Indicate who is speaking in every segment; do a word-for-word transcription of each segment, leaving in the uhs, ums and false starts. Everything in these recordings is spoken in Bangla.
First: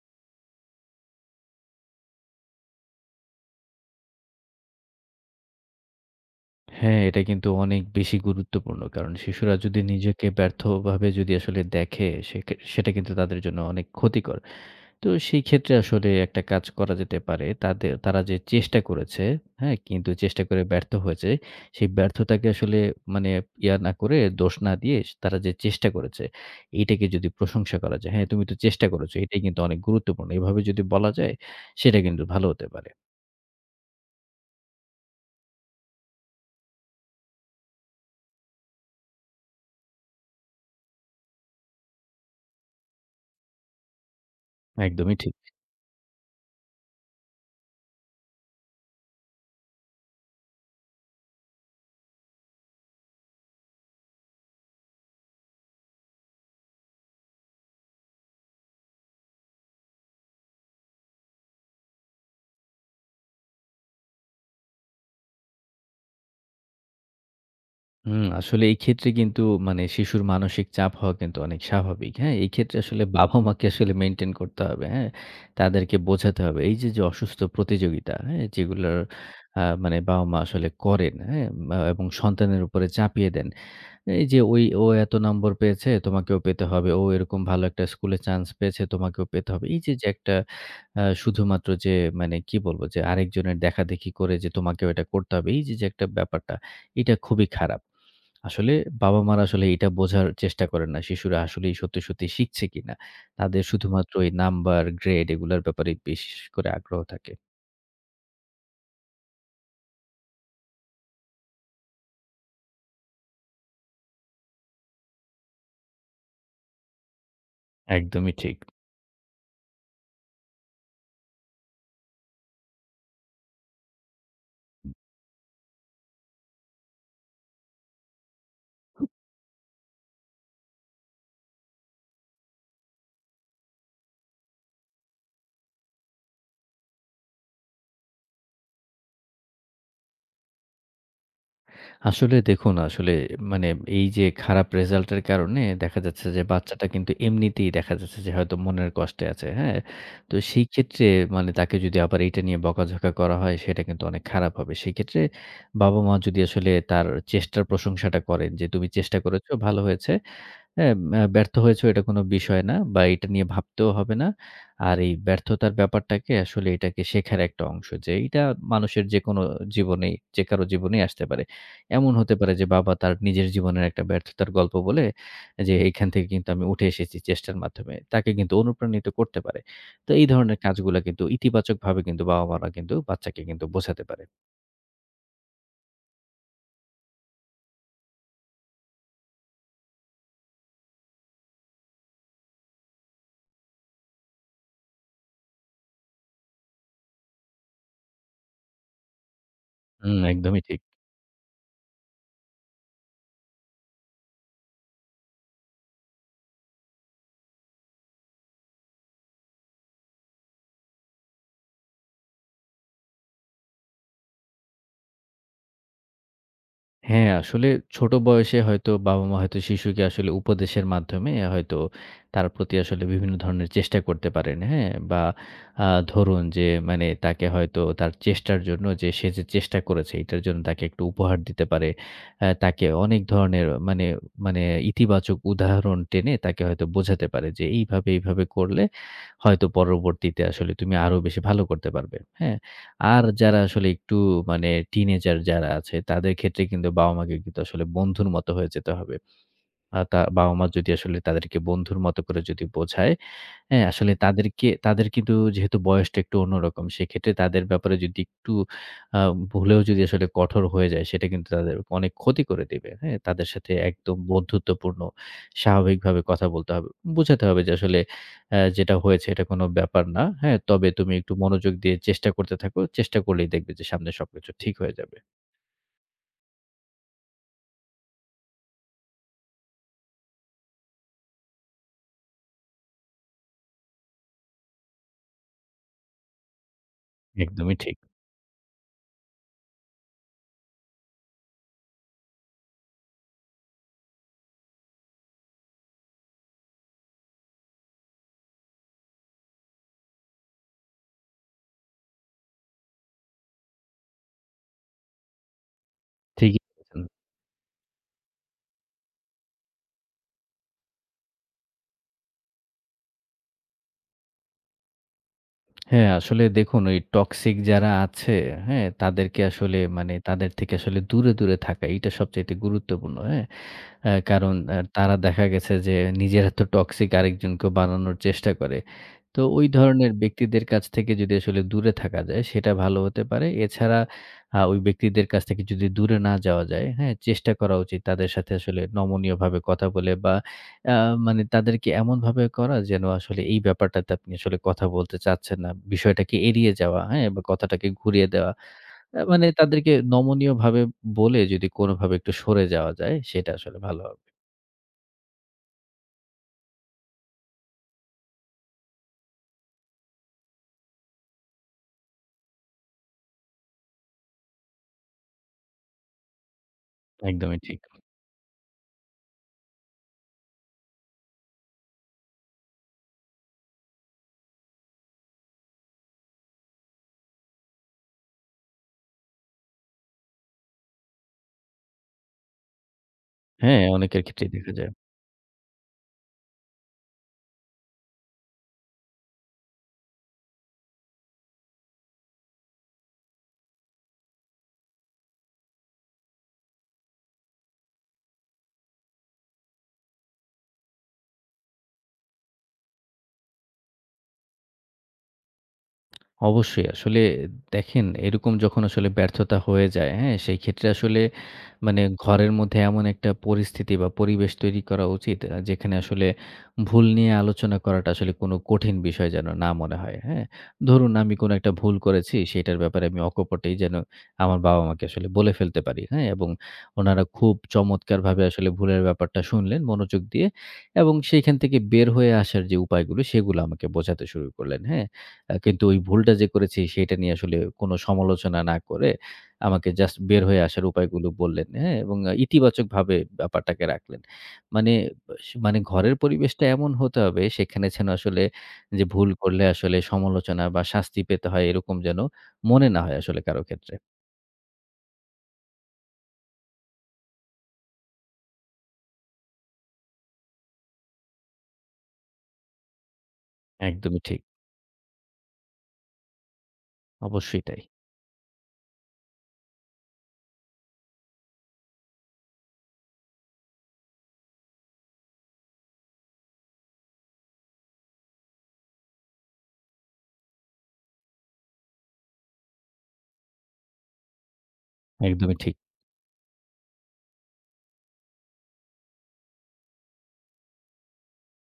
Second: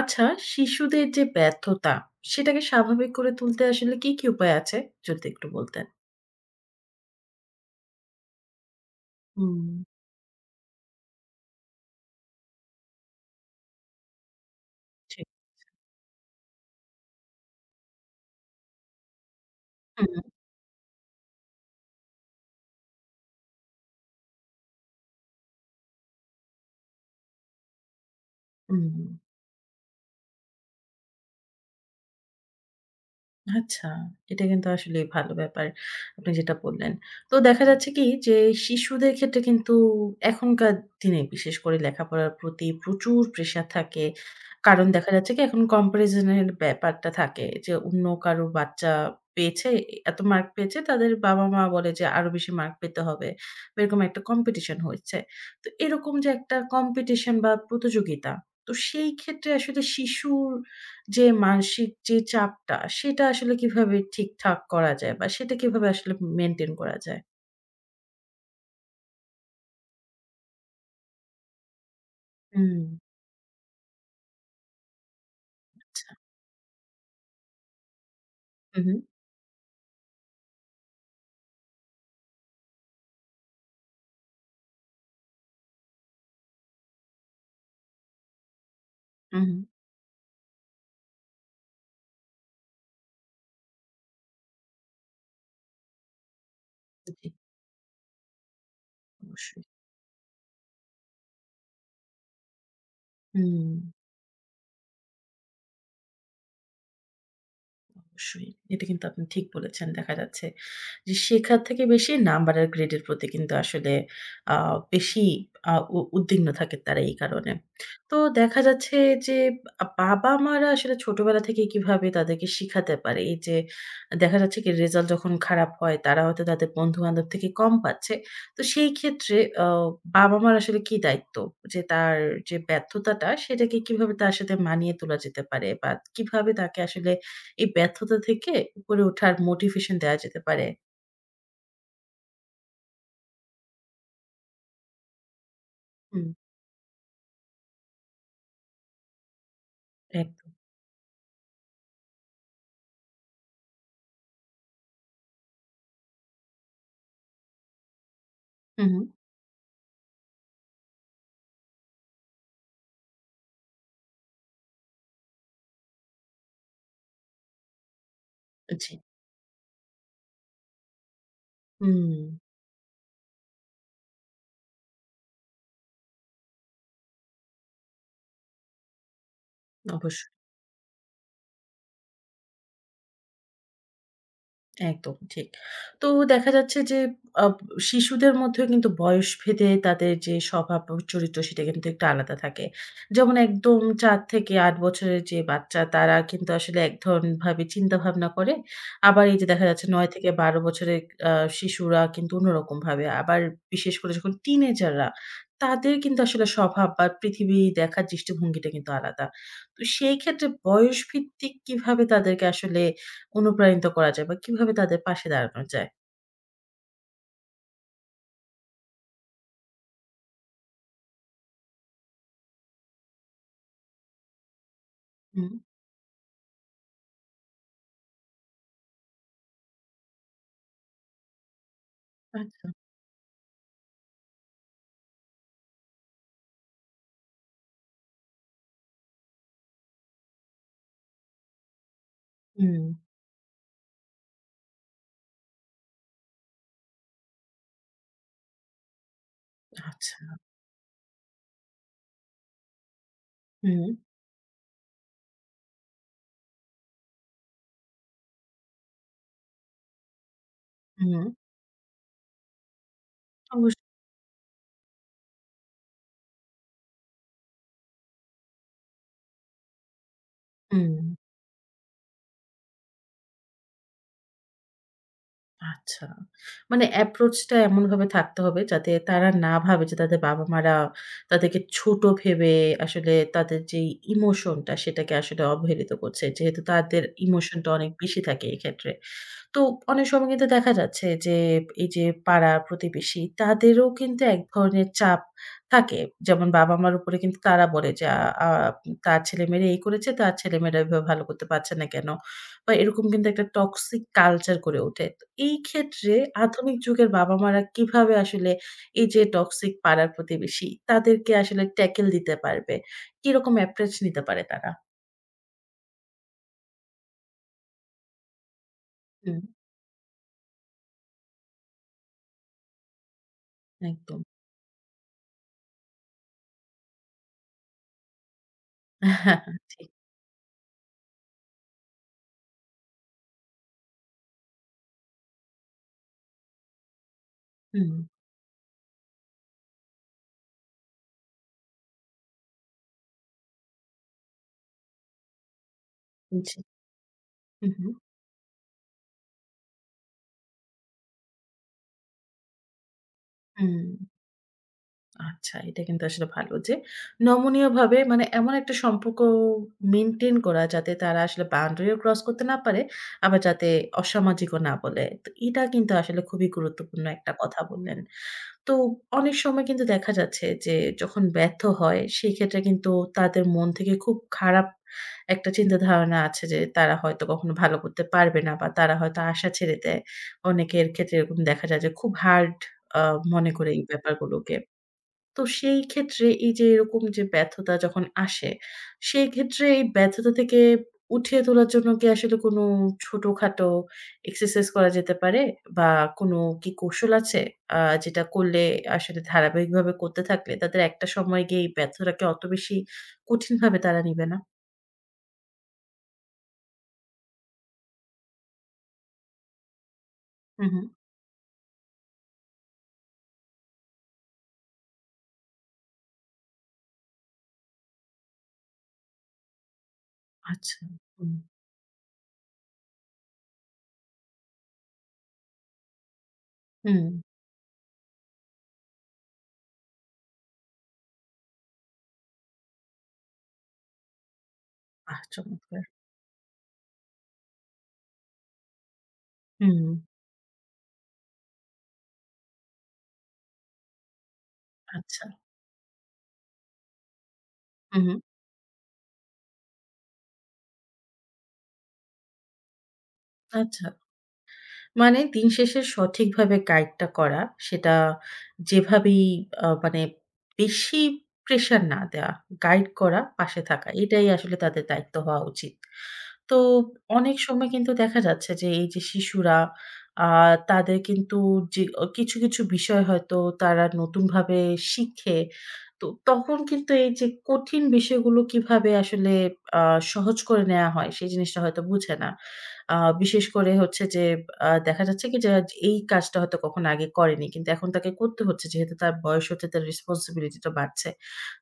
Speaker 1: আচ্ছা, শিশুদের যে ব্যর্থতা, সেটাকে স্বাভাবিক করে তুলতে আসলে কি, কি উপায় আছে? যদি একটু বলতেন।
Speaker 2: হ্যাঁ, এটা কিন্তু অনেক বেশি গুরুত্বপূর্ণ। কারণ শিশুরা
Speaker 1: হুম,
Speaker 2: যদি নিজেকে ব্যর্থভাবে যদি আসলে দেখে, সেখে সেটা কিন্তু তাদের জন্য অনেক ক্ষতিকর। তো
Speaker 1: জি।
Speaker 2: সেই ক্ষেত্রে আসলে একটা কাজ করা যেতে পারে। তাদের তারা যে চেষ্টা করেছে, হ্যাঁ? কিন্তু
Speaker 1: হুম,
Speaker 2: চেষ্টা করে ব্যর্থ হয়েছে, সেই ব্যর্থতাকে আসলে মানে ইয়া না করে, দোষ না দিয়ে তারা যে চেষ্টা করেছে, এইটাকে যদি প্রশংসা করা যায়, "হ্যাঁ, তুমি তো
Speaker 1: হুম।
Speaker 2: চেষ্টা করেছো।" এটাই কিন্তু অনেক গুরুত্বপূর্ণ। এভাবে যদি বলা যায়, সেটা কিন্তু ভালো হতে পারে।
Speaker 1: আচ্ছা, এটা কিন্তু আসলেই ভালো ব্যাপার। আপনি যেটা বললেন। তো দেখা যাচ্ছে কি যে শিশুদের ক্ষেত্রে কিন্তু এখনকার দিনে বিশেষ করে লেখাপড়ার প্রতি প্রচুর প্রেশার থাকে। কারণ দেখা
Speaker 2: একদমই
Speaker 1: যাচ্ছে
Speaker 2: ঠিক।
Speaker 1: কি এখন comparison এর ব্যাপারটা থাকে যে অন্য কারো বাচ্চা পেয়েছে, এত মার্ক পেয়েছে তাদের বাবা-মা বলে যে আরো বেশি মার্ক পেতে হবে। বা এরকম একটা কম্পিটিশন হচ্ছে। তো এরকম যে একটা কম্পিটিশন বা প্রতিযোগিতা, তো সেই ক্ষেত্রে আসলে শিশুর যে মানসিক যে চাপটা সেটা আসলে কিভাবে ঠিকঠাক করা যায় বা সেটা কিভাবে আসলে মেইনটেইন করা যায়?
Speaker 2: হুম, আসলে এই ক্ষেত্রে কিন্তু মানে শিশুর মানসিক চাপ হওয়া কিন্তু অনেক স্বাভাবিক। হ্যাঁ? এই ক্ষেত্রে
Speaker 1: হুম,
Speaker 2: আসলে বাবা-মাকে আসলে মেইনটেইন করতে হবে। হ্যাঁ? তাদেরকে
Speaker 1: আচ্ছা।
Speaker 2: বোঝাতে হবে। এই যে, যে অসুস্থ প্রতিযোগিতা, হ্যাঁ?
Speaker 1: হু, হু,
Speaker 2: যেগুলোর আ মানে বাবা-মা আসলে করেন, হ্যাঁ? বা এবং সন্তানের উপরে চাপিয়ে দেন। এই যে, ওই ও এত নম্বর পেয়েছে, তোমাকেও পেতে হবে। ও এরকম ভালো একটা স্কুলে চান্স পেয়েছে, তোমাকেও
Speaker 1: হু,
Speaker 2: পেতে
Speaker 1: হু।
Speaker 2: হবে। এই যে, যে একটা আ শুধুমাত্র যে মানে কি বলবো? যে আরেকজনের দেখাদেখি করে যে তোমাকেও এটা করতে হবে। এই যে, যে একটা ব্যাপারটা, এটা
Speaker 1: জি,
Speaker 2: খুবই খারাপ। আসলে বাবা-মারা
Speaker 1: অবশ্যই।
Speaker 2: আসলে এটা বোঝার চেষ্টা করেন না। শিশুরা আসলেই সত্যি, সত্যি শিখছে কিনা। তাদের
Speaker 1: হুম,
Speaker 2: শুধুমাত্র এই নাম্বার, গ্রেড এগুলার ব্যাপারে বিশেষ করে আগ্রহ থাকে।
Speaker 1: অবশ্যই। এটা কিন্তু আপনি ঠিক বলেছেন দেখা যাচ্ছে যে শেখার থেকে বেশি নাম্বার আর গ্রেডের প্রতি কিন্তু আসলে আ বেশি আ উ উদ্বিগ্ন থাকে তারা এই কারণে। তো
Speaker 2: একদমই ঠিক।
Speaker 1: দেখা যাচ্ছে যে আ বাবা-মারা আসলে ছোটবেলা থেকে কিভাবে তাদেরকে শিখাতে পারে? এই যে দেখা যাচ্ছে কি রেজাল্ট যখন খারাপ হয় তারা হয়তো তাদের বন্ধু-বান্ধব থেকে কম পাচ্ছে। তো সেই ক্ষেত্রে আ বাবা-মার আসলে কি দায়িত্ব? যে তার যে ব্যর্থতাটা সেটাকে কিভাবে তার সাথে মানিয়ে তোলা যেতে পারে বা কিভাবে তাকে আসলে এই ব্যর্থতা থেকে উপরে ওঠার মোটিভেশন দেয়া যেতে পারে?
Speaker 2: আসলে দেখুন আসলে মানে এই যে খারাপ রেজাল্ট এর কারণে দেখা
Speaker 1: হুম,
Speaker 2: যাচ্ছে যে বাচ্চাটা কিন্তু এমনিতেই দেখা যাচ্ছে যে হয়তো মনের কষ্টে আছে, হ্যাঁ? তো
Speaker 1: একদম।
Speaker 2: সেই ক্ষেত্রে মানে তাকে যদি আবার এটা নিয়ে বকাঝকা করা হয় সেটা কিন্তু অনেক খারাপ হবে। সেক্ষেত্রে বাবা-মা যদি আসলে তার চেষ্টার প্রশংসাটা করেন যে,
Speaker 1: হু,
Speaker 2: "তুমি
Speaker 1: হু।
Speaker 2: চেষ্টা করেছো, ভালো হয়েছে।" হ্যাঁ, আ ব্যর্থ হয়েছো এটা কোনো বিষয় না বা এটা নিয়ে ভাবতেও হবে না। আর এই ব্যর্থতার ব্যাপারটাকে আসলে এটাকে শেখার একটা অংশ যে এইটা
Speaker 1: জি।
Speaker 2: মানুষের যেকোনো জীবনেই যে কারো জীবনেই আসতে পারে। এমন
Speaker 1: হুম,
Speaker 2: হতে পারে যে বাবা তার নিজের জীবনের একটা ব্যর্থতার গল্প বলে যে এইখান থেকে কিন্তু আমি উঠে এসেছি চেষ্টার মাধ্যমে। তাকে কিন্তু অনুপ্রাণিত করতে পারে। তো
Speaker 1: অবশ্যই।
Speaker 2: এই ধরনের কাজগুলা কিন্তু ইতিবাচকভাবে কিন্তু বাবা-মারা কিন্তু বাচ্চাকে কিন্তু বোঝাতে পারে।
Speaker 1: একদম ঠিক। তো দেখা যাচ্ছে যে আব শিশুদের মধ্যেও কিন্তু বয়সভেদে তাদের যে স্বভাব ও চরিত্র সেটা কিন্তু একটু আলাদা থাকে। যেমন একদম চার থেকে আট বছরের যে বাচ্চা তারা কিন্তু আসলে এক ধরনভাবে চিন্তাভাবনা করে। আবার এই যে দেখা যাচ্ছে নয়
Speaker 2: হুম,
Speaker 1: থেকে বারো
Speaker 2: একদমই ঠিক।
Speaker 1: বছরের আ শিশুরা কিন্তু অন্যরকমভাবে। আবার বিশেষ করে যখন টিনেজাররা তাদের কিন্তু আসলে স্বভাব বা পৃথিবী দেখার দৃষ্টিভঙ্গিটা কিন্তু আলাদা। তো সেই ক্ষেত্রে বয়সভিত্তিক কিভাবে তাদেরকে আসলে অনুপ্রাণিত করা যায় বা কিভাবে তাদের পাশে দাঁড়ানো যায়?
Speaker 2: হ্যাঁ, আসলে ছোট বয়সে হয়তো বাবা-মা হয়তো শিশুকে আসলে উপদেশের মাধ্যমে হয়তো তার প্রতি আসলে বিভিন্ন ধরনের চেষ্টা করতে পারেন, হ্যাঁ? বা
Speaker 1: হুম।
Speaker 2: আ ধরুন যে মানে তাকে হয়তো তার চেষ্টার জন্য যে সে যে চেষ্টা করেছে এটার জন্য তাকে একটু উপহার দিতে পারে। অ্যা
Speaker 1: আচ্ছা।
Speaker 2: তাকে অনেক ধরনের মানে মানে ইতিবাচক উদাহরণ টেনে তাকে হয়তো বোঝাতে পারে যে এইভাবে, এইভাবে করলে হয়তো পরবর্তীতে আসলে তুমি আরো বেশি ভালো করতে পারবে। হ্যাঁ?
Speaker 1: হুম।
Speaker 2: আর যারা আসলে একটু মানে টিনেজার যারা আছে তাদের ক্ষেত্রে কিন্তু বাবা-মাকে কিন্তু আসলে বন্ধুর মতো হয়ে যেতে হবে। আ
Speaker 1: আচ্ছা।
Speaker 2: তা বাবা-মা যদি আসলে তাদেরকে বন্ধুর মতো করে যদি বোঝায় হ্যাঁ,
Speaker 1: হুম,
Speaker 2: আসলে তাদেরকে তাদের কিন্তু যেহেতু বয়সটা একটু অন্যরকম, সেক্ষেত্রে তাদের ব্যাপারে যদি একটু আ ভুলেও যদি আসলে কঠোর হয়ে যায়,
Speaker 1: হুম।
Speaker 2: সেটা কিন্তু তাদের অনেক ক্ষতি করে দিবে। হ্যাঁ? তাদের সাথে
Speaker 1: অবশ্য
Speaker 2: একদম বন্ধুত্বপূর্ণ স্বাভাবিকভাবে কথা বলতে হবে। বোঝাতে হবে যে আসলে অ্যা যেটা হয়েছে এটা কোনো ব্যাপার না। হ্যাঁ? তবে তুমি
Speaker 1: হুম।
Speaker 2: একটু মনোযোগ দিয়ে চেষ্টা করতে থাকো। চেষ্টা করলেই দেখবে যে সামনে সবকিছু ঠিক হয়ে যাবে।
Speaker 1: আচ্ছা। মানে approach টা এমনভাবে থাকতে হবে যাতে তারা না ভাবে যে তাদের বাবা-মারা তাদেরকে ছোট ভেবে আসলে তাদের যেই ইমোশনটা সেটাকে আসলে অবহেলিত করছে। যেহেতু তাদের ইমোশনটা
Speaker 2: একদমই
Speaker 1: অনেক
Speaker 2: ঠিক।
Speaker 1: বেশি থাকে এক্ষেত্রে। তো অনেক সময় কিন্তু দেখা যাচ্ছে যে, এই যে পাড়া প্রতিবেশী তাদেরও কিন্তু এক ধরনের চাপ থাকে। যেমন বাবা-মার উপরে কিন্তু তারা বলে যে, আ আ "তার ছেলেমেয়েরা এই করেছে, তার ছেলেমেয়েরা এভাবে ভালো করতে পারছে না কেন?" বা এরকম কিন্তু একটা টক্সিক কালচার গড়ে ওঠে। তো এই ক্ষেত্রে
Speaker 2: ঠিকই
Speaker 1: আধুনিক
Speaker 2: বলেছেন।
Speaker 1: যুগের বাবা-মারা কিভাবে আসলে এই যে টক্সিক পাড়ার প্রতিবেশী তাদেরকে আসলে ট্যাকেল দিতে পারবে? কিরকম অ্যাপ্রোচ নিতে পারে তারা?
Speaker 2: হ্যাঁ, আসলে দেখুন ওই টক্সিক যারা আছে, হ্যাঁ?
Speaker 1: হুম,
Speaker 2: তাদেরকে আসলে মানে তাদের থেকে আসলে দূরে, দূরে থাকা এইটা সবচাইতে গুরুত্বপূর্ণ, হ্যাঁ? আ
Speaker 1: একদম।
Speaker 2: কারণ আ তারা দেখা গেছে যে নিজের এত টক্সিক আরেকজনকেও বানানোর চেষ্টা করে। তো ওই
Speaker 1: জি।
Speaker 2: ধরনের ব্যক্তিদের কাছ থেকে যদি আসলে দূরে থাকা যায় সেটা ভালো হতে পারে। এছাড়া আ ওই ব্যক্তিদের কাছ থেকে যদি দূরে না যাওয়া যায়, হ্যাঁ? চেষ্টা করা
Speaker 1: হুম,
Speaker 2: উচিত তাদের সাথে আসলে নমনীয়ভাবে কথা বলে বা আ মানে তাদেরকে এমনভাবে করা যেন আসলে এই ব্যাপারটাতে আপনি আসলে কথা বলতে চাচ্ছেন না। বিষয়টাকে
Speaker 1: জি।
Speaker 2: এড়িয়ে যাওয়া, হ্যাঁ? বা
Speaker 1: হুম,
Speaker 2: কথাটাকে
Speaker 1: হুম।
Speaker 2: ঘুরিয়ে দেওয়া। আ মানে তাদেরকে নমনীয়ভাবে বলে যদি কোনোভাবে একটু সরে যাওয়া যায়, সেটা আসলে
Speaker 1: হুম,
Speaker 2: ভালো হবে।
Speaker 1: আচ্ছা এটা কিন্তু আসলে ভালো যে নমনীয়ভাবে মানে এমন একটা সম্পর্ক মেইনটেইন করা যাতে তারা আসলে বাউন্ডারিও ক্রস করতে না পারে, আবার যাতে অসামাজিকও না বলে। তো এটা কিন্তু আসলে খুবই গুরুত্বপূর্ণ একটা
Speaker 2: একদমই
Speaker 1: কথা
Speaker 2: ঠিক।
Speaker 1: বললেন। তো অনেক সময় কিন্তু দেখা যাচ্ছে যে যখন ব্যর্থ হয় সেক্ষেত্রে কিন্তু তাদের মন থেকে খুব খারাপ একটা চিন্তাধারণা আছে যে তারা হয়তো কখনো ভালো করতে পারবে না বা তারা হয়তো আশা ছেড়ে দেয়। অনেকের ক্ষেত্রে এরকম দেখা যায় যে খুব হার্ড আ মনে করে এই
Speaker 2: হ্যাঁ, অনেকের ক্ষেত্রেই
Speaker 1: ব্যাপারগুলোকে।
Speaker 2: দেখা যায়।
Speaker 1: তো সেই ক্ষেত্রে এই যে এরকম যে ব্যর্থতা যখন আসে, সেই ক্ষেত্রে এই ব্যর্থতা থেকে উঠিয়ে তোলার জন্য কি আসলে কোনো ছোটখাটো এক্সারসাইজ করা যেতে পারে? বা কোনো কি কৌশল আছে? আ যেটা করলে আসলে ধারাবাহিকভাবে করতে থাকলে তাদের একটা সময় গিয়ে এই ব্যর্থতাকে অত বেশি কঠিনভাবে তারা নিবে না?
Speaker 2: অবশ্যই। আসলে দেখেন এরকম যখন আসলে ব্যর্থতা হয়ে যায়, হ্যাঁ? সেই
Speaker 1: হু, হু।
Speaker 2: ক্ষেত্রে আসলে মানে ঘরের মধ্যে এমন একটা পরিস্থিতি বা পরিবেশ তৈরি করা উচিত আ যেখানে আসলে ভুল নিয়ে আলোচনা করাটা আসলে কোনো কঠিন বিষয় যেন না মনে হয়, হ্যাঁ?
Speaker 1: আচ্ছা।
Speaker 2: ধরুন
Speaker 1: হুম,
Speaker 2: আমি কোনো একটা ভুল করেছি সেটার ব্যাপারে আমি অকপটেই যেন আমার বাবা-মাকে আসলে বলে ফেলতে পারি, হ্যাঁ? এবং
Speaker 1: হুম।
Speaker 2: উনারা খুব চমৎকারভাবে আসলে ভুলের ব্যাপারটা শুনলেন মনোযোগ দিয়ে এবং সেইখান থেকে বের হয়ে আসার যে উপায়গুলো সেগুলো আমাকে বোঝাতে শুরু করলেন, হ্যাঁ?
Speaker 1: বাহ!
Speaker 2: আ কিন্তু
Speaker 1: চমৎকার।
Speaker 2: ওই ভুলটা যে করেছি সেটা নিয়ে আসলে কোনো সমালোচনা না করে
Speaker 1: হুম,
Speaker 2: আমাকে জাস্ট বের হয়ে আসার উপায়গুলো বললেন, হ্যাঁ? এবং ইতিবাচকভাবে ব্যাপারটাকে রাখলেন। মানে
Speaker 1: আচ্ছা।
Speaker 2: স মানে ঘরের পরিবেশটা এমন হতে হবে সেখানে
Speaker 1: হু,
Speaker 2: যেন
Speaker 1: হু।
Speaker 2: আসলে যে ভুল করলে আসলে সমালোচনা বা শাস্তি পেতে হয় এরকম যেন মনে না হয় আসলে কারো
Speaker 1: আচ্ছা।
Speaker 2: ক্ষেত্রে।
Speaker 1: মানে দিন শেষে সঠিকভাবে গাইডটা করা, সেটা যেভাবেই আ মানে বেশি প্রেশার না দেওয়া। গাইড করা, পাশে থাকা।
Speaker 2: একদমই
Speaker 1: এটাই
Speaker 2: ঠিক।
Speaker 1: আসলে তাদের দায়িত্ব হওয়া উচিত। তো অনেক
Speaker 2: অবশ্যই
Speaker 1: সময়
Speaker 2: তাই।
Speaker 1: কিন্তু দেখা যাচ্ছে যে এই যে শিশুরা আ তাদের কিন্তু যে অ কিছু, কিছু বিষয় হয়তো তারা নতুনভাবে শিখে। তো তখন কিন্তু এই যে কঠিন বিষয়গুলো কিভাবে আসলে আ সহজ করে নেয়া হয় সেই জিনিসটা হয়তো বুঝে না। আ বিশেষ করে হচ্ছে যে আ দেখা যাচ্ছে কি যে
Speaker 2: একদমই ঠিক।
Speaker 1: এই কাজটা হয়তো কখনো আগে করেনি। কিন্তু এখন তাকে করতে হচ্ছে যেহেতু তার বয়স হচ্ছে তার রেসপোন্সিবিলিটি টা বাড়ছে।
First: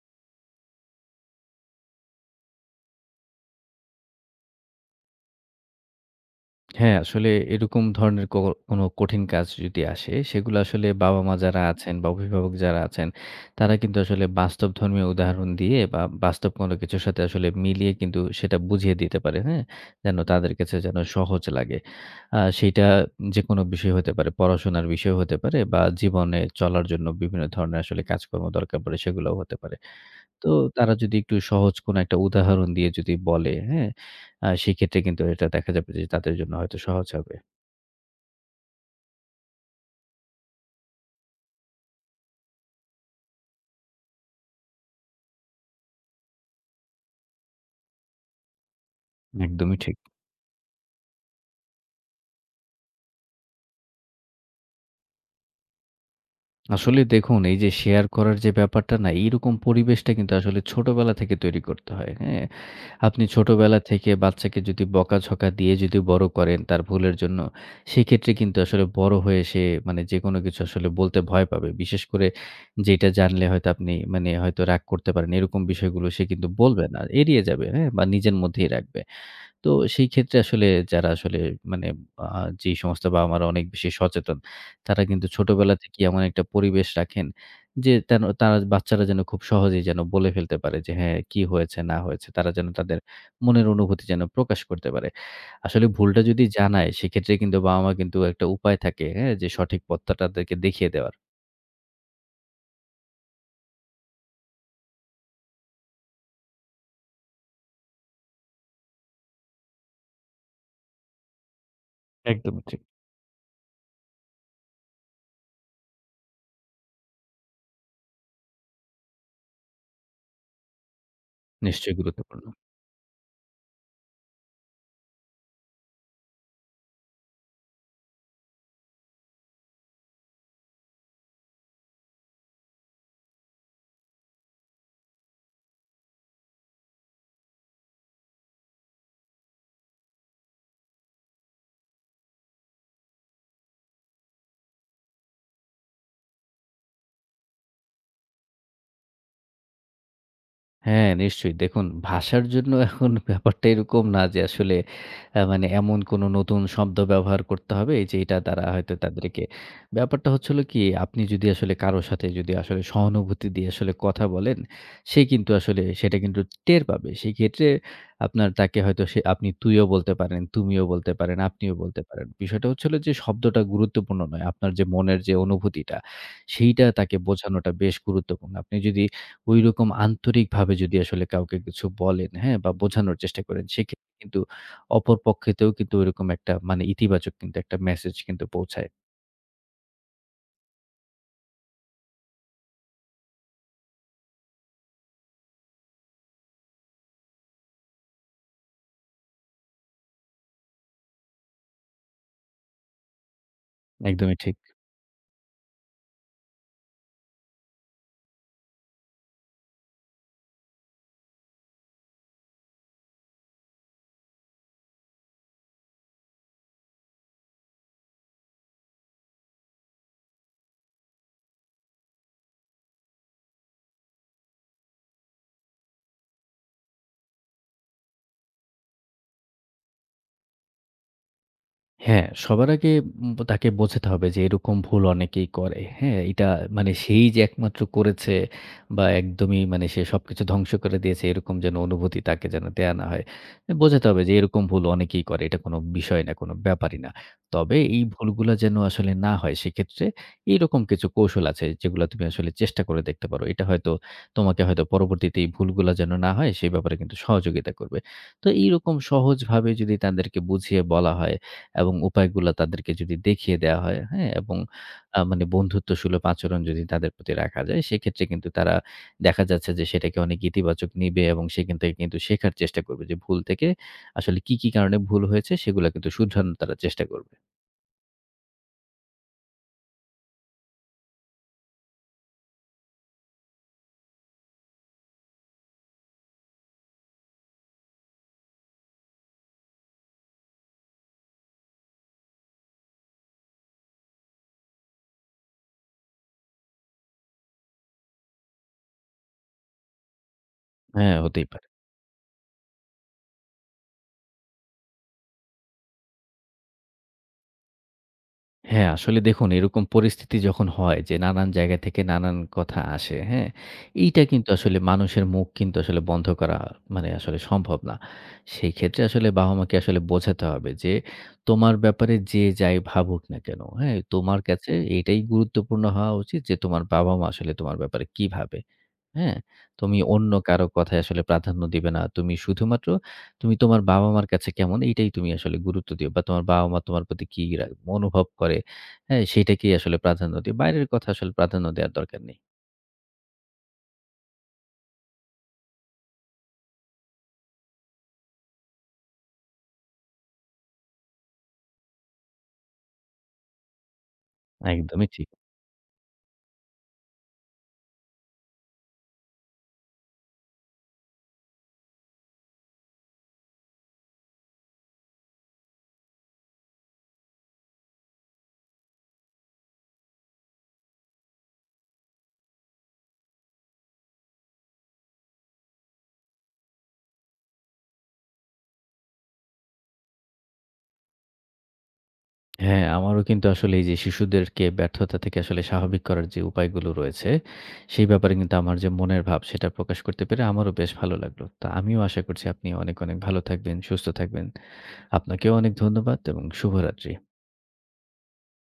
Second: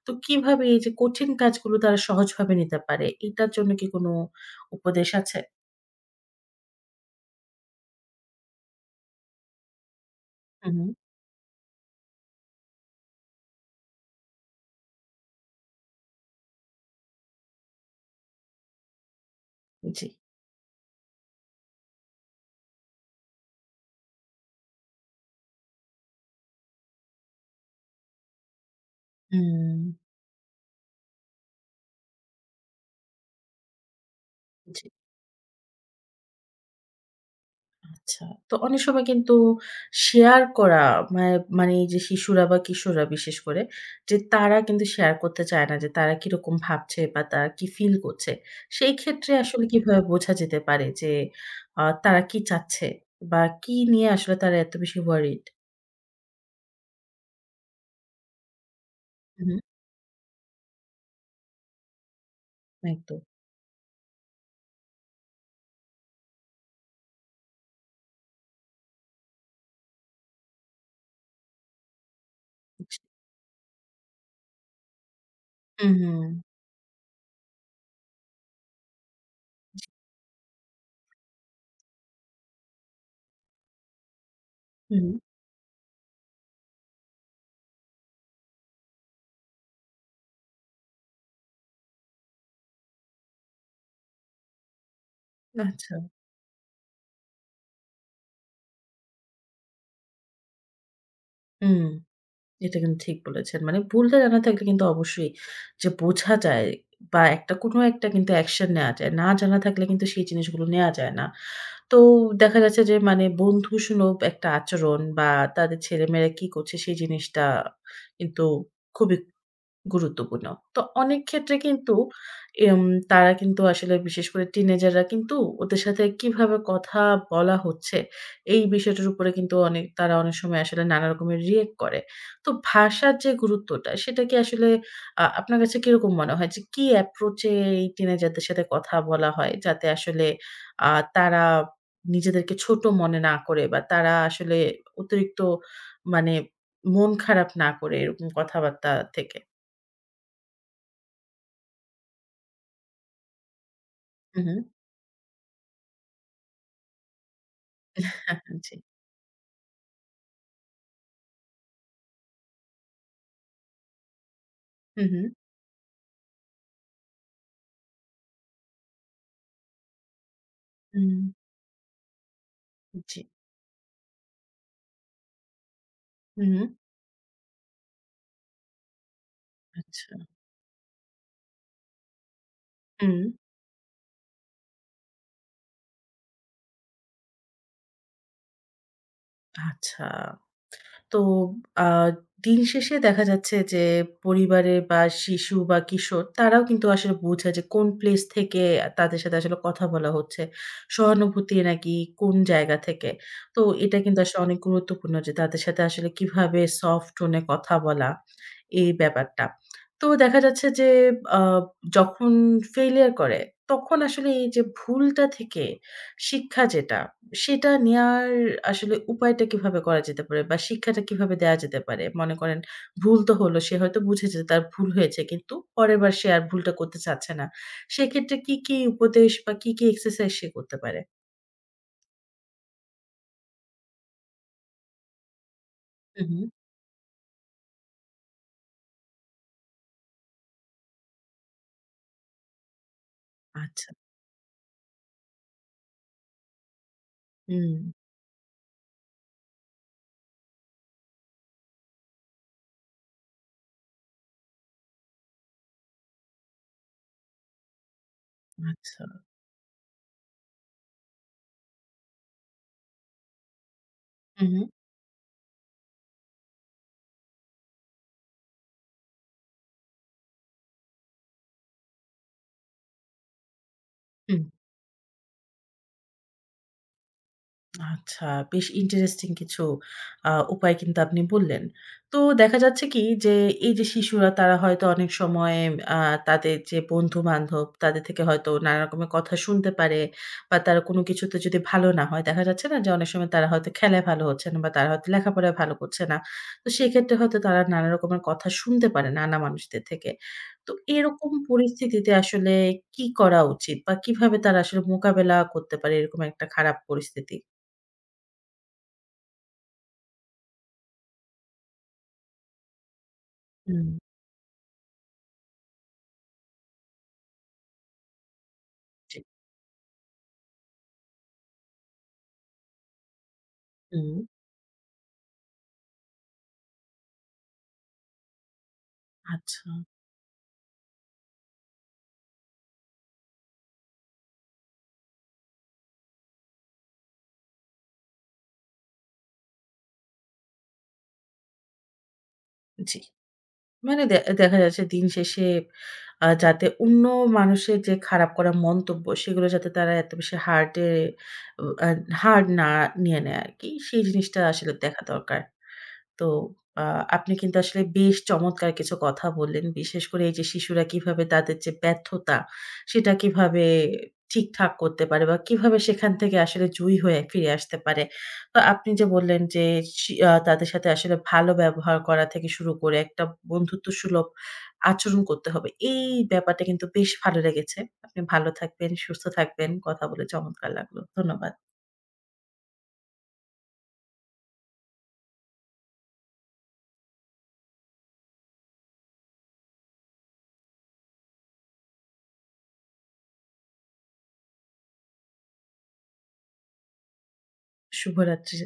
Speaker 1: তো কিভাবে এই যে কঠিন কাজগুলো তারা সহজভাবে নিতে পারে এটার জন্য কি কোনো উপদেশ আছে?
Speaker 2: হ্যাঁ, আসলে এরকম ধরনের ক কোনো কঠিন কাজ যদি আসে, সেগুলো
Speaker 1: হু, হু।
Speaker 2: আসলে বাবা-মা যারা আছেন বা অভিভাবক যারা আছেন, তারা কিন্তু আসলে বাস্তবধর্মী উদাহরণ দিয়ে বা বাস্তব কোনো কিছুর সাথে আসলে মিলিয়ে কিন্তু সেটা বুঝিয়ে দিতে পারে, হ্যাঁ?
Speaker 1: জি।
Speaker 2: যেন তাদের কাছে যেন সহজ লাগে। আ সেইটা যেকোনো বিষয় হতে পারে, পড়াশোনার বিষয় হতে পারে বা জীবনে চলার জন্য বিভিন্ন ধরনের আসলে কাজকর্ম দরকার পড়ে সেগুলোও হতে
Speaker 1: হুম।
Speaker 2: পারে। তো তারা যদি একটু সহজ কোনো একটা উদাহরণ দিয়ে যদি বলে, হ্যাঁ? আ
Speaker 1: জি।
Speaker 2: সেক্ষেত্রে কিন্তু এটা দেখা যাবে যে তাদের জন্য হয়তো সহজ হবে।
Speaker 1: আচ্ছা। তো অনেক সময় কিন্তু শেয়ার করা মা মানে এই যে শিশুরা বা কিশোররা বিশেষ করে যে তারা কিন্তু শেয়ার করতে চায় না যে তারা কিরকম ভাবছে বা তারা কি ফিল করছে। সেই ক্ষেত্রে আসলে
Speaker 2: একদমই ঠিক।
Speaker 1: কিভাবে বোঝা যেতে পারে যে আ তারা কি চাচ্ছে বা কি নিয়ে আসলে তারা এত বেশি ওয়ারিড?
Speaker 2: আসলে দেখুন এই যে শেয়ার করার যে ব্যাপারটা না,
Speaker 1: হুম,
Speaker 2: এইরকম পরিবেশটা কিন্তু আসলে ছোটবেলা থেকে তৈরি করতে হয়, হ্যাঁ?
Speaker 1: একদম।
Speaker 2: আপনি ছোটবেলা থেকে বাচ্চাকে যদি বকাঝকা দিয়ে যদি বড় করেন তার ভুলের জন্য, সেক্ষেত্রে কিন্তু আসলে বড় হয়ে সে মানে যেকোনো কিছু আসলে বলতে ভয় পাবে। বিশেষ করে যেটা জানলে হয়তো আপনি মানে হয়তো রাগ করতে পারেন। এরকম
Speaker 1: হুম,
Speaker 2: বিষয়গুলো
Speaker 1: হুম।
Speaker 2: সে কিন্তু বলবে না, এড়িয়ে যাবে, হ্যাঁ? বা নিজের মধ্যেই রাখবে। তো সেই ক্ষেত্রে আসলে যারা আসলে মানে আ যে সমস্ত বাবা-মারা অনেক বেশি সচেতন, তারা
Speaker 1: হুম,
Speaker 2: কিন্তু ছোটবেলা থেকেই এমন একটা পরিবেশ রাখেন যে তেন তারা বাচ্চারা যেন খুব সহজেই যেন বলে ফেলতে পারে যে হ্যাঁ, কি হয়েছে না হয়েছে। তারা যেন তাদের মনের অনুভূতি যেন প্রকাশ করতে পারে। আসলে
Speaker 1: আচ্ছা।
Speaker 2: ভুলটা যদি জানায় সেক্ষেত্রে কিন্তু বাবা-মা কিন্তু একটা উপায় থাকে, হ্যাঁ? যে সঠিক পথটা তাদেরকে দেখিয়ে দেওয়ার।
Speaker 1: হুম। এটা কিন্তু ঠিক বলেছেন। মানে ভুলটা জানা থাকলে কিন্তু অবশ্যই যে বোঝা যায় বা একটা কোনো একটা কিন্তু অ্যাকশন নেয়া যায়। না জানা থাকলে কিন্তু সেই জিনিসগুলো নেয়া যায় না। তো দেখা
Speaker 2: একদমই ঠিক।
Speaker 1: যাচ্ছে যে মানে বন্ধুসুলভ একটা আচরণ বা তাদের ছেলেমেয়েরা কি করছে সেই জিনিসটা কিন্তু খুবই গুরুত্বপূর্ণ। তো অনেক ক্ষেত্রে কিন্তু
Speaker 2: নিশ্চয়ই গুরুত্বপূর্ণ।
Speaker 1: এম তারা কিন্তু আসলে বিশেষ করে টিনেজাররা কিন্তু ওদের সাথে কিভাবে কথা বলা হচ্ছে, এই বিষয়টার উপরে কিন্তু অনেক তারা অনেক সময় আসলে নানা রকমের রিঅ্যাক্ট করে। তো ভাষার যে গুরুত্বটা সেটা কি আসলে আ আপনার কাছে কিরকম মনে হয় যে কি অ্যাপ্রোচ এ এই টিনেজারদের সাথে কথা বলা হয় যাতে আসলে আ তারা নিজেদেরকে ছোট মনে না করে বা তারা আসলে অতিরিক্ত মানে মন খারাপ না করে এরকম কথাবার্তা থেকে?
Speaker 2: হ্যাঁ, নিশ্চয়ই। দেখুন ভাষার জন্য এখন ব্যাপারটা এরকম না
Speaker 1: হু,
Speaker 2: যে
Speaker 1: হু।
Speaker 2: আসলে আ মানে এমন কোনো নতুন শব্দ ব্যবহার করতে হবে এই যে এটা
Speaker 1: হ্যাঁ, হ্যাঁ।
Speaker 2: তারা
Speaker 1: জি।
Speaker 2: হয়তো তাদেরকে ব্যাপারটা হচ্ছে হলো কি আপনি যদি আসলে কারো সাথে যদি আসলে সহানুভূতি দিয়ে আসলে কথা বলেন,
Speaker 1: হু, হু।
Speaker 2: সে কিন্তু আসলে সেটা কিন্তু টের পাবে। সেক্ষেত্রে আপনার তাকে হয়তো সে আপনি তুইও বলতে পারেন, তুমিও বলতে
Speaker 1: হুম।
Speaker 2: পারেন, আপনিও বলতে পারেন। বিষয়টা হচ্ছে হলো যে
Speaker 1: জি।
Speaker 2: শব্দটা গুরুত্বপূর্ণ নয়। আপনার যে মনের যে অনুভূতিটা
Speaker 1: হুম।
Speaker 2: সেইটা তাকে বোঝানোটা বেশ গুরুত্বপূর্ণ। আপনি যদি ঐরকম
Speaker 1: আচ্ছা।
Speaker 2: আন্তরিকভাবে যদি আসলে কাউকে কিছু বলেন, হ্যাঁ? বা বোঝানোর
Speaker 1: হুম।
Speaker 2: চেষ্টা করেন, সেক্ষেত্রে কিন্তু অপর পক্ষেতেও কিন্তু ওইরকম একটা মানে ইতিবাচক কিন্তু একটা মেসেজ কিন্তু পৌঁছায়।
Speaker 1: আচ্ছা। তো আ দিন শেষে দেখা যাচ্ছে যে পরিবারের বা শিশু বা কিশোর তারাও কিন্তু আসলে বোঝে যে কোন প্লেস থেকে তাদের সাথে আসলে কথা বলা হচ্ছে। সহানুভূতি নাকি কোন জায়গা থেকে। তো এটা কিন্তু
Speaker 2: একদমই
Speaker 1: আসলে
Speaker 2: ঠিক।
Speaker 1: অনেক গুরুত্বপূর্ণ যে তাদের সাথে আসলে কিভাবে সফট টোন এ কথা বলা, এই ব্যাপারটা। তো দেখা যাচ্ছে যে আ যখন ফেইলিউর করে তখন আসলে এই যে ভুলটা থেকে শিক্ষা যেটা সেটা নেয়ার আসলে উপায়টা কিভাবে করা যেতে পারে? বা শিক্ষাটা কিভাবে দেয়া যেতে পারে? মনে করেন ভুল তো হলো, সে হয়তো বুঝেছে যে তার ভুল হয়েছে কিন্তু পরের বার সে আর ভুলটা করতে চাচ্ছে না। সেক্ষেত্রে কি, কি উপদেশ বা কি, কি এক্সারসাইজ সে করতে পারে?
Speaker 2: হ্যাঁ, সবার আগে উম তাকে বোঝাতে হবে যে এরকম ভুল অনেকেই করে। হ্যাঁ?
Speaker 1: হু, হু।
Speaker 2: এটা মানে সেই যে একমাত্র করেছে বা একদমই মানে সে সবকিছু ধ্বংস করে দিয়েছে এরকম যেন অনুভূতি তাকে যেন দেয়া না হয়।
Speaker 1: আচ্ছা।
Speaker 2: বোঝাতে হবে যে এরকম ভুল অনেকেই করে। এটা কোনো বিষয় না, কোনো ব্যাপারই না।
Speaker 1: হুম,
Speaker 2: তবে এই ভুলগুলা যেন আসলে না হয় সেক্ষেত্রে এইরকম কিছু কৌশল আছে যেগুলা তুমি আসলে চেষ্টা করে দেখতে পারো। এটা হয়তো তোমাকে হয়তো পরবর্তীতে এই ভুলগুলা যেন না হয় সেই ব্যাপারে কিন্তু সহযোগিতা করবে। তো এইরকম
Speaker 1: আচ্ছা।
Speaker 2: সহজভাবে যদি তাদেরকে বুঝিয়ে বলা হয় এবং উপায়গুলা তাদেরকে যদি দেখিয়ে দেওয়া হয়, হ্যাঁ?
Speaker 1: হু,
Speaker 2: এবং
Speaker 1: হু,
Speaker 2: আ মানে বন্ধুত্বসুলভ আচরণ যদি তাদের প্রতি রাখা যায়, সেক্ষেত্রে কিন্তু তারা দেখা যাচ্ছে যে সেটাকে অনেক ইতিবাচক নিবে এবং সেখান থেকে কিন্তু শেখার চেষ্টা করবে যে ভুল থেকে
Speaker 1: হু।
Speaker 2: আসলে কি, কি কারণে ভুল হয়েছে সেগুলা কিন্তু শুধরানোর তারা চেষ্টা করবে।
Speaker 1: আচ্ছা, বেশ ইন্টারেস্টিং কিছু আ উপায় কিন্তু আপনি বললেন। তো দেখা যাচ্ছে কি যে, এই যে শিশুরা তারা হয়তো অনেক সময় আ তাদের যে বন্ধু-বান্ধব তাদের থেকে হয়তো নানা রকমের কথা শুনতে পারে বা তারা কোনো কিছুতে যদি ভালো না হয়, দেখা যাচ্ছে না যে অনেক সময় তারা হয়তো খেলায় ভালো হচ্ছে না বা তারা হয়তো লেখাপড়ায় ভালো করছে না। তো সেক্ষেত্রে হয়তো তারা নানা রকমের কথা শুনতে পারে নানা মানুষদের থেকে। তো
Speaker 2: হ্যাঁ,
Speaker 1: এরকম
Speaker 2: হতেই পারে।
Speaker 1: পরিস্থিতিতে আসলে কি করা উচিত বা কিভাবে তারা আসলে মোকাবেলা করতে পারে এরকম একটা খারাপ পরিস্থিতি?
Speaker 2: হ্যাঁ, আসলে দেখুন এরকম পরিস্থিতি যখন হয় যে নানান জায়গা থেকে নানান কথা আসে, হ্যাঁ?
Speaker 1: হুম,
Speaker 2: এইটা কিন্তু আসলে মানুষের মুখ কিন্তু আসলে বন্ধ করা মানে আসলে সম্ভব না। সেই ক্ষেত্রে
Speaker 1: জি,
Speaker 2: আসলে বাবা-মাকে আসলে বোঝাতে হবে যে, তোমার ব্যাপারে যে যাই ভাবুক না কেন, হ্যাঁ?
Speaker 1: হুম,
Speaker 2: তোমার কাছে এটাই গুরুত্বপূর্ণ হওয়া উচিত যে তোমার বাবা-মা আসলে তোমার ব্যাপারে কি ভাবে। হ্যাঁ?
Speaker 1: আচ্ছা,
Speaker 2: তুমি অন্য কারো কথায় আসলে প্রাধান্য দিবে না। তুমি শুধুমাত্র তুমি তোমার বাবা-মার কাছে কেমন এইটাই তুমি আসলে গুরুত্ব দিও বা তোমার বাবা-মা তোমার প্রতি কি রা অনুভব করে, হ্যাঁ? সেইটাকেই আসলে প্রাধান্য দিও। বাইরের কথা আসলে প্রাধান্য দেওয়ার দরকার নেই।
Speaker 1: জি। মানে দে দেখা যাচ্ছে দিন শেষে আ যাতে অন্য মানুষের যে খারাপ করা মন্তব্য সেগুলো যাতে তারা এত বেশি হার্ড এ আ হার্ড না নিয়ে নেয় আরকি। সেই জিনিসটা আসলে দেখা
Speaker 2: একদমই ঠিক।
Speaker 1: দরকার। তো আ আপনি কিন্তু আসলে বেশ চমৎকার কিছু কথা বললেন। বিশেষ করে এই যে শিশুরা কিভাবে তাদের যে ব্যর্থতা, সেটা কিভাবে ঠিকঠাক করতে পারে বা কিভাবে সেখান থেকে আসলে জয়ী হয়ে ফিরে আসতে পারে। তো আপনি যে বললেন যে সি আ তাদের সাথে আসলে ভালো ব্যবহার করা থেকে শুরু করে একটা বন্ধুত্ব সুলভ আচরণ করতে হবে। এই ব্যাপারটা কিন্তু বেশ ভালো লেগেছে। আপনি ভালো থাকবেন, সুস্থ থাকবেন। কথা বলে চমৎকার লাগলো। ধন্যবাদ।
Speaker 2: হ্যাঁ, আমারও কিন্তু আসলে এই যে শিশুদেরকে ব্যর্থতা থেকে আসলে স্বাভাবিক করার যে উপায়গুলো রয়েছে, সেই ব্যাপারে কিন্তু আমার যে মনের ভাব সেটা প্রকাশ করতে পেরে আমারও বেশ ভালো লাগলো। তো আমিও আশা করছি আপনি অনেক, অনেক ভালো থাকবেন, সুস্থ থাকবেন। আপনাকেও অনেক ধন্যবাদ এবং শুভরাত্রি।
Speaker 1: শুভরাত্রি।